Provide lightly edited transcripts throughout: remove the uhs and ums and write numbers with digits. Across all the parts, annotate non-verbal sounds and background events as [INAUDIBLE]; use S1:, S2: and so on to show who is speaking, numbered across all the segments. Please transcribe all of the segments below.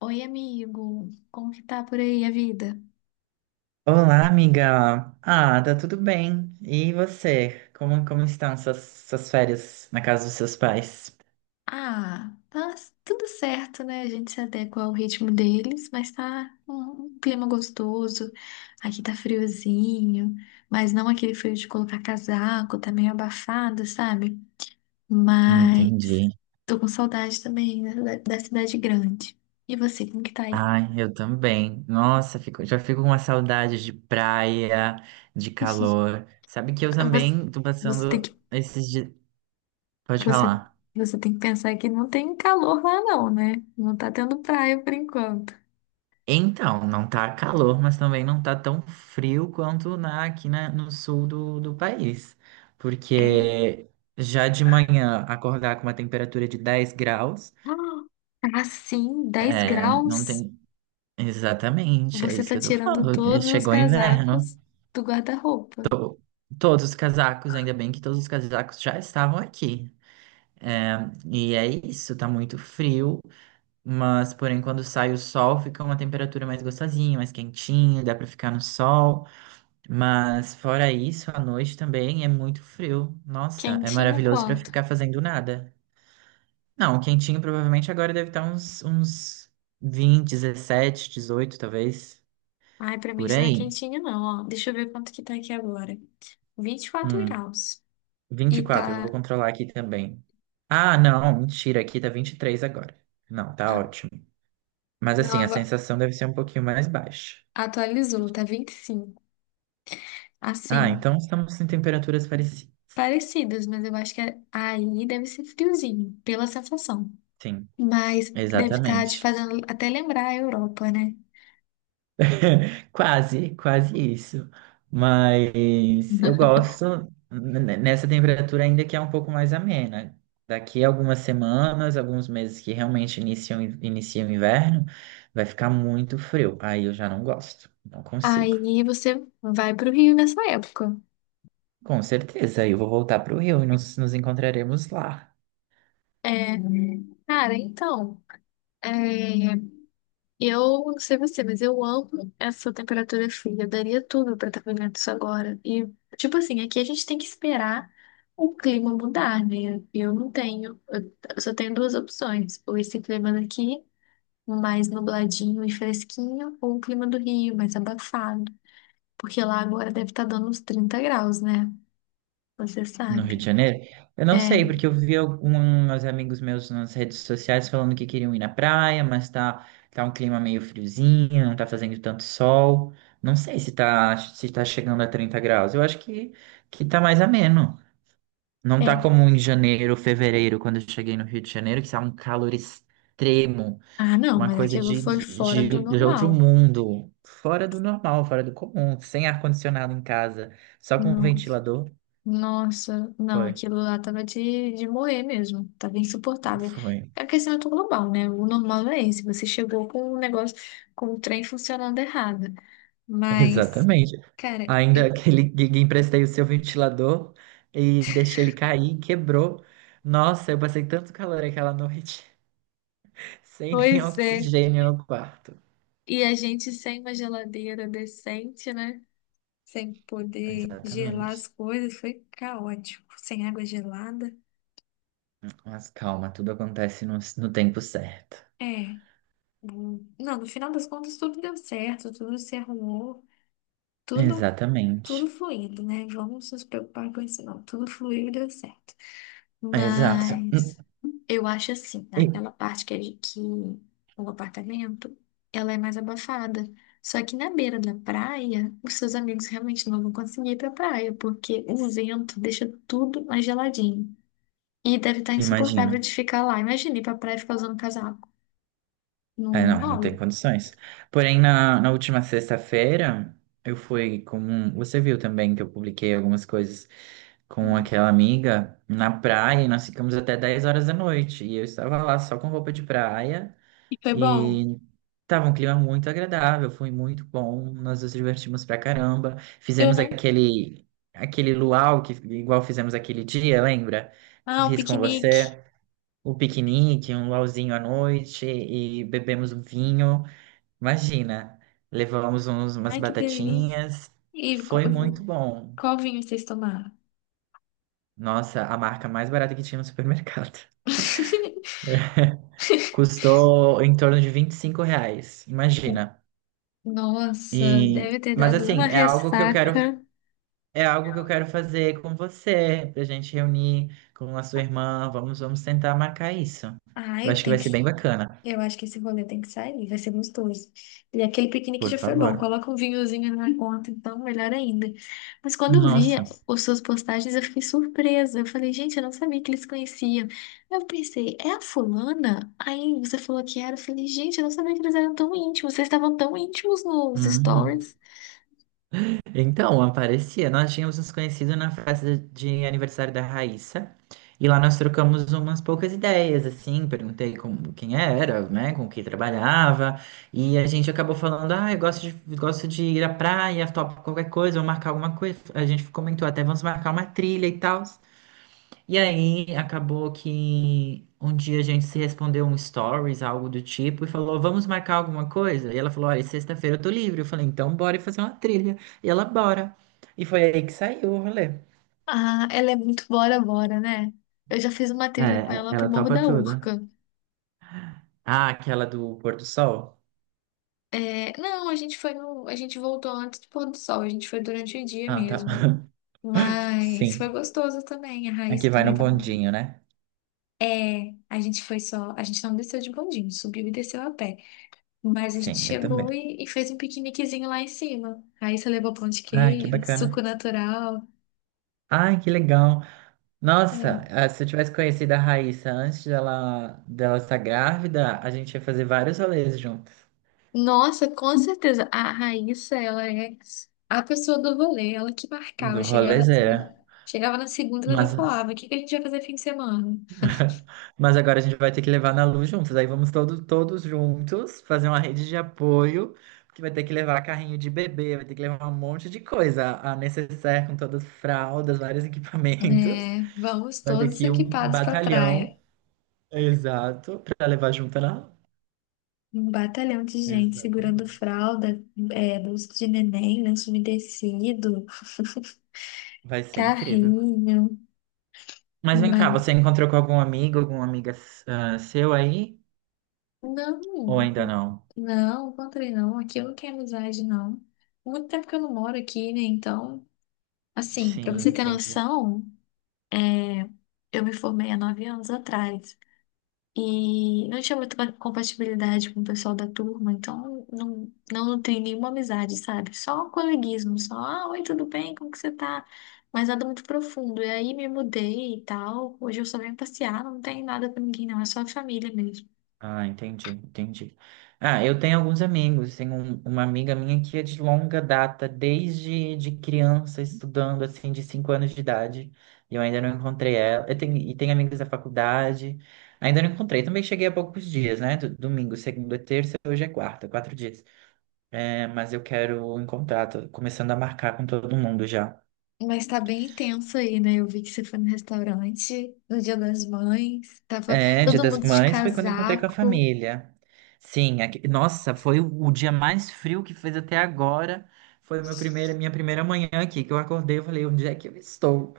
S1: Oi, amigo. Como que tá por aí a vida?
S2: Olá, amiga. Ah, tá tudo bem. E você? Como estão suas férias na casa dos seus pais?
S1: Ah, tá tudo certo, né? A gente se adequa ao ritmo deles, mas tá um clima gostoso. Aqui tá friozinho, mas não aquele frio de colocar casaco, tá meio abafado, sabe? Mas
S2: Entendi.
S1: tô com saudade também né, da cidade grande. E você, como que tá aí?
S2: Ai, eu também. Nossa, já fico com uma saudade de praia, de calor. Sabe que eu
S1: Você,
S2: também tô
S1: você tem
S2: passando
S1: que,
S2: esses dias. Pode
S1: você,
S2: falar.
S1: você tem que pensar que não tem calor lá não, né? Não tá tendo praia por enquanto.
S2: Então, não tá calor, mas também não tá tão frio quanto aqui no sul do país.
S1: É.
S2: Porque já de manhã acordar com uma temperatura de 10 graus.
S1: Ah, assim, 10
S2: É, não
S1: graus.
S2: tem. Exatamente, é
S1: Você
S2: isso
S1: tá
S2: que eu tô
S1: tirando
S2: falando.
S1: todos os
S2: Chegou o inverno.
S1: casacos do guarda-roupa.
S2: Todos os casacos, ainda bem que todos os casacos já estavam aqui. É, e é isso, tá muito frio, mas porém quando sai o sol fica uma temperatura mais gostosinha, mais quentinha, dá pra ficar no sol. Mas fora isso, à noite também é muito frio. Nossa, é
S1: Quentinho
S2: maravilhoso pra
S1: quanto?
S2: ficar fazendo nada. Não, quentinho provavelmente agora deve estar uns 20, 17, 18 talvez,
S1: Ai, pra mim
S2: por
S1: isso não é
S2: aí.
S1: quentinho, não, ó. Deixa eu ver quanto que tá aqui agora. Vinte e quatro
S2: Hum,
S1: graus. E
S2: 24, eu vou
S1: tá.
S2: controlar aqui também. Ah, não, mentira, aqui tá 23 agora. Não, tá
S1: Ah,
S2: ótimo. Mas
S1: não,
S2: assim, a
S1: agora
S2: sensação deve ser um pouquinho mais baixa.
S1: atualizou, tá 25.
S2: Ah,
S1: Assim,
S2: então estamos em temperaturas parecidas.
S1: parecidas, mas eu acho que aí deve ser friozinho, pela sensação.
S2: Sim,
S1: Mas deve estar te
S2: exatamente.
S1: fazendo até lembrar a Europa, né?
S2: [LAUGHS] Quase, quase isso. Mas eu
S1: [LAUGHS]
S2: gosto nessa temperatura ainda que é um pouco mais amena. Daqui a algumas semanas, alguns meses que realmente inicia o inverno, vai ficar muito frio. Aí eu já não gosto, não consigo.
S1: Aí você vai pro Rio nessa época.
S2: Com certeza, eu vou voltar para o Rio e nos encontraremos lá,
S1: É, cara, então, é, eu não sei você, mas eu amo essa temperatura fria. Eu daria tudo pra estar vivendo isso agora. E, tipo assim, aqui a gente tem que esperar o clima mudar, né? Eu não tenho, eu só tenho duas opções: ou esse clima daqui, mais nubladinho e fresquinho, ou o clima do Rio, mais abafado. Porque lá agora deve estar dando uns 30 graus, né? Você
S2: no Rio
S1: sabe.
S2: de Janeiro. Eu não
S1: É,
S2: sei, porque eu vi alguns amigos meus nas redes sociais falando que queriam ir na praia, mas tá um clima meio friozinho, não tá fazendo tanto sol. Não sei se tá chegando a 30 graus. Eu acho que tá mais ameno. Não tá
S1: é.
S2: como em janeiro, fevereiro, quando eu cheguei no Rio de Janeiro, que tá um calor extremo.
S1: Ah, não,
S2: Uma
S1: mas
S2: coisa
S1: aquilo
S2: de,
S1: foi fora do
S2: de, de outro
S1: normal.
S2: mundo, fora do normal, fora do comum, sem ar-condicionado em casa, só com um
S1: Não.
S2: ventilador.
S1: Nossa, não,
S2: Foi,
S1: aquilo lá tava de morrer mesmo, tava insuportável.
S2: foi,
S1: É um aquecimento global, né? O normal é esse, você chegou com o negócio, com o trem funcionando errado. Mas,
S2: exatamente.
S1: cara,
S2: Ainda aquele gig, emprestei o seu ventilador e deixei ele cair, quebrou. Nossa, eu passei tanto calor aquela noite, [LAUGHS] sem nem
S1: pois é.
S2: oxigênio no quarto.
S1: E a gente sem uma geladeira decente, né? Sem poder gelar
S2: Exatamente.
S1: as coisas, foi caótico. Sem água gelada.
S2: Mas calma, tudo acontece no tempo certo.
S1: É. Hum, não, no final das contas tudo deu certo, tudo se arrumou. tudo, tudo
S2: Exatamente.
S1: fluindo, né? Vamos nos preocupar com isso, não. Tudo fluiu e deu certo.
S2: Exato.
S1: Mas eu acho assim,
S2: E-
S1: aquela parte que o apartamento, ela é mais abafada. Só que na beira da praia, os seus amigos realmente não vão conseguir ir pra praia, porque o vento deixa tudo mais geladinho. E deve estar
S2: Imagino.
S1: insuportável de ficar lá. Imagina ir pra praia e ficar usando casaco.
S2: É,
S1: Não
S2: não, não tem
S1: rola.
S2: condições. Porém, na última sexta-feira, eu fui com. Você viu também que eu publiquei algumas coisas com aquela amiga na praia e nós ficamos até 10 horas da noite. E eu estava lá só com roupa de praia
S1: E foi bom.
S2: e tava um clima muito agradável, foi muito bom. Nós nos divertimos pra caramba.
S1: Eu
S2: Fizemos
S1: não.
S2: aquele luau que igual fizemos aquele dia, lembra? Que
S1: Ah, o
S2: fiz com
S1: piquenique.
S2: você o piquenique, um luauzinho à noite e bebemos um vinho. Imagina, levamos umas
S1: Ai, que delícia.
S2: batatinhas.
S1: E qual,
S2: Foi muito bom.
S1: qual vinho vocês tomaram?
S2: Nossa, a marca mais barata que tinha no supermercado. [LAUGHS]
S1: [LAUGHS]
S2: Custou em torno de R$ 25, imagina.
S1: Nossa,
S2: E,
S1: deve ter
S2: mas
S1: dado uma
S2: assim, é algo que eu quero,
S1: ressaca.
S2: é algo que eu quero fazer com você, pra gente reunir com a sua irmã. Vamos tentar marcar isso. Eu
S1: Ai,
S2: acho que
S1: tem
S2: vai
S1: que.
S2: ser bem bacana.
S1: Eu acho que esse rolê tem que sair, vai ser gostoso. E aquele piquenique
S2: Por
S1: já foi bom,
S2: favor.
S1: coloca um vinhozinho na conta, então melhor ainda. Mas quando eu vi
S2: Nossa.
S1: as suas postagens, eu fiquei surpresa. Eu falei, gente, eu não sabia que eles se conheciam. Eu pensei, é a fulana? Aí você falou que era. Eu falei, gente, eu não sabia que eles eram tão íntimos. Vocês estavam tão íntimos nos
S2: Uhum.
S1: stories.
S2: Então, aparecia. Nós tínhamos nos conhecido na festa de aniversário da Raíssa. E lá nós trocamos umas poucas ideias, assim, perguntei como, quem era, né, com quem trabalhava, e a gente acabou falando, ah, gosto de ir à praia, topo qualquer coisa, vou marcar alguma coisa. A gente comentou até, vamos marcar uma trilha e tal. E aí acabou que um dia a gente se respondeu um stories, algo do tipo, e falou, vamos marcar alguma coisa? E ela falou, olha, sexta-feira eu tô livre. Eu falei, então bora fazer uma trilha. E ela, bora. E foi aí que saiu o rolê.
S1: Ah, ela é muito bora bora, né? Eu já fiz uma trilha com
S2: É,
S1: ela pro
S2: ela
S1: Morro
S2: topa
S1: da
S2: tudo.
S1: Urca.
S2: Ah, aquela do pôr do sol?
S1: É, não, a gente foi no, a gente voltou antes do pôr do sol, a gente foi durante o dia
S2: Ah, tá.
S1: mesmo.
S2: [LAUGHS]
S1: Mas foi
S2: Sim.
S1: gostoso também, a
S2: Aqui
S1: Raíssa
S2: vai no
S1: também tava.
S2: bondinho, né?
S1: É, a gente foi só, a gente não desceu de bondinho, subiu e desceu a pé. Mas a gente
S2: Sim, eu também.
S1: chegou e fez um piqueniquezinho lá em cima. A Raíssa levou pão de
S2: Ai, que
S1: queijo, suco
S2: bacana.
S1: natural.
S2: Ai, que legal. Nossa,
S1: É.
S2: ah, se eu tivesse conhecido a Raíssa dela estar grávida, a gente ia fazer vários rolês juntos.
S1: Nossa, com certeza. A Raíssa, ela é a pessoa do rolê, ela que marcava,
S2: Do
S1: chegava assim,
S2: rolezeira.
S1: chegava na segunda, ela já
S2: Mas,
S1: falava, o que que a gente vai fazer fim de semana?
S2: [LAUGHS] mas agora a gente vai ter que levar na Lu juntos. Aí vamos todos juntos fazer uma rede de apoio, porque vai ter que levar carrinho de bebê, vai ter que levar um monte de coisa. A necessaire com todas as fraldas, vários [LAUGHS] equipamentos.
S1: É, vamos
S2: Vai ter
S1: todos
S2: que ir um
S1: equipados pra praia.
S2: batalhão, exato, para levar junto lá.
S1: Um batalhão de gente segurando
S2: Exatamente.
S1: fralda, é, bolsa de neném, lenço umedecido,
S2: Vai ser incrível.
S1: carrinho.
S2: Mas vem cá,
S1: Uma...
S2: você encontrou com algum amigo, alguma amiga ah, seu aí? Ou
S1: Não,
S2: ainda não?
S1: não, encontrei não. Aqui eu não quero amizade, não. Muito tempo que eu não moro aqui, né? Então, assim, pra
S2: Sim,
S1: você ter
S2: entendi.
S1: noção. Eu me formei há 9 anos atrás e não tinha muita compatibilidade com o pessoal da turma, então não nutri nenhuma amizade, sabe? Só um coleguismo, só, ah, oi, tudo bem? Como que você tá? Mas nada muito profundo. E aí me mudei e tal. Hoje eu só venho passear, não tem nada com ninguém, não, é só a família mesmo.
S2: Ah, entendi, entendi. Ah, eu tenho alguns amigos. Tenho uma amiga minha que é de longa data, desde de criança, estudando, assim, de 5 anos de idade. E eu ainda não encontrei ela. E tenho amigos da faculdade. Ainda não encontrei. Também cheguei há poucos dias, né? Domingo, segunda, terça, hoje é quarta, 4 dias. É, mas eu quero encontrar, tô começando a marcar com todo mundo já.
S1: Mas tá bem intenso aí, né? Eu vi que você foi no restaurante no Dia das Mães, tava
S2: É, Dia
S1: todo
S2: das
S1: mundo de
S2: Mães foi quando encontrei com a
S1: casaco.
S2: família. Sim, nossa, foi o dia mais frio que fez até agora. Foi minha primeira manhã aqui, que eu acordei e falei, onde é que eu estou?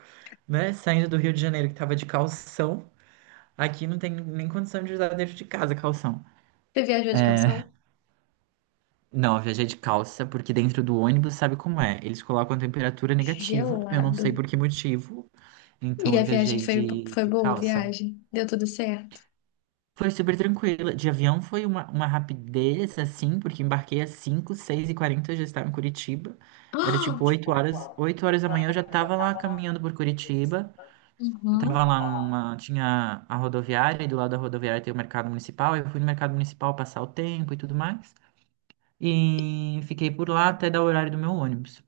S2: Né? Saindo do Rio de Janeiro, que tava de calção. Aqui não tem nem condição de usar dentro de casa calção.
S1: Você viajou de
S2: É,
S1: calção?
S2: não, eu viajei de calça, porque dentro do ônibus sabe como é. Eles colocam a temperatura negativa, eu não sei
S1: Gelado.
S2: por que motivo. Então
S1: E a
S2: eu viajei de,
S1: foi
S2: de
S1: boa, a
S2: calça.
S1: viagem? Deu tudo certo?
S2: Foi super tranquila. De avião foi uma rapidez, assim, porque embarquei às 5, 6:40 eu já estava em Curitiba. Era
S1: Ah!
S2: tipo 8 horas. 8 horas da manhã eu já estava lá caminhando por Curitiba. Eu tava
S1: Uhum.
S2: lá numa. Tinha a rodoviária, e do lado da rodoviária tem o mercado municipal. Eu fui no mercado municipal passar o tempo e tudo mais. E fiquei por lá até dar o horário do meu ônibus.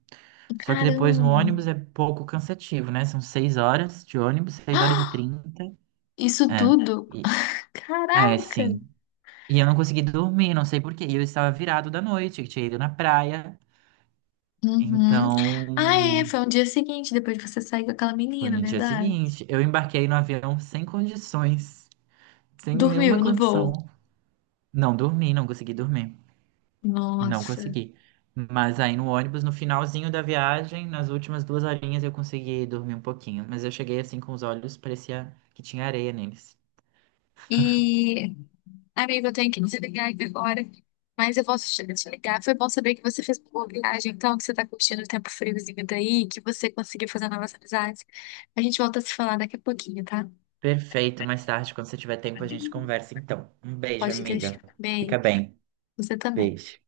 S2: Só que depois no
S1: Caramba!
S2: ônibus é pouco cansativo, né? São 6 horas de ônibus, 6h30.
S1: Isso
S2: É.
S1: tudo?
S2: E- É,
S1: Caraca!
S2: sim. E eu não consegui dormir, não sei por quê. E eu estava virado da noite, eu tinha ido na praia.
S1: Uhum. Ah, é,
S2: Então,
S1: foi um dia seguinte, depois de você sair com aquela
S2: foi
S1: menina,
S2: no dia
S1: verdade?
S2: seguinte. Eu embarquei no avião sem condições, sem nenhuma
S1: Dormiu no
S2: condição.
S1: voo.
S2: Não dormi, não consegui dormir. Não
S1: Nossa.
S2: consegui. Mas aí no ônibus, no finalzinho da viagem, nas últimas 2 horinhas, eu consegui dormir um pouquinho. Mas eu cheguei assim com os olhos, parecia que tinha areia neles.
S1: E amigo, eu tenho que desligar aqui agora, mas eu posso te ligar. Foi bom saber que você fez uma boa viagem, então, que você tá curtindo o tempo friozinho daí, que você conseguiu fazer novas amizades. A gente volta a se falar daqui a pouquinho, tá?
S2: Perfeito, mais tarde, quando você tiver tempo, a gente conversa então. Um beijo,
S1: Pode
S2: amiga.
S1: deixar.
S2: Fica
S1: Beijo.
S2: bem.
S1: Você também.
S2: Beijo.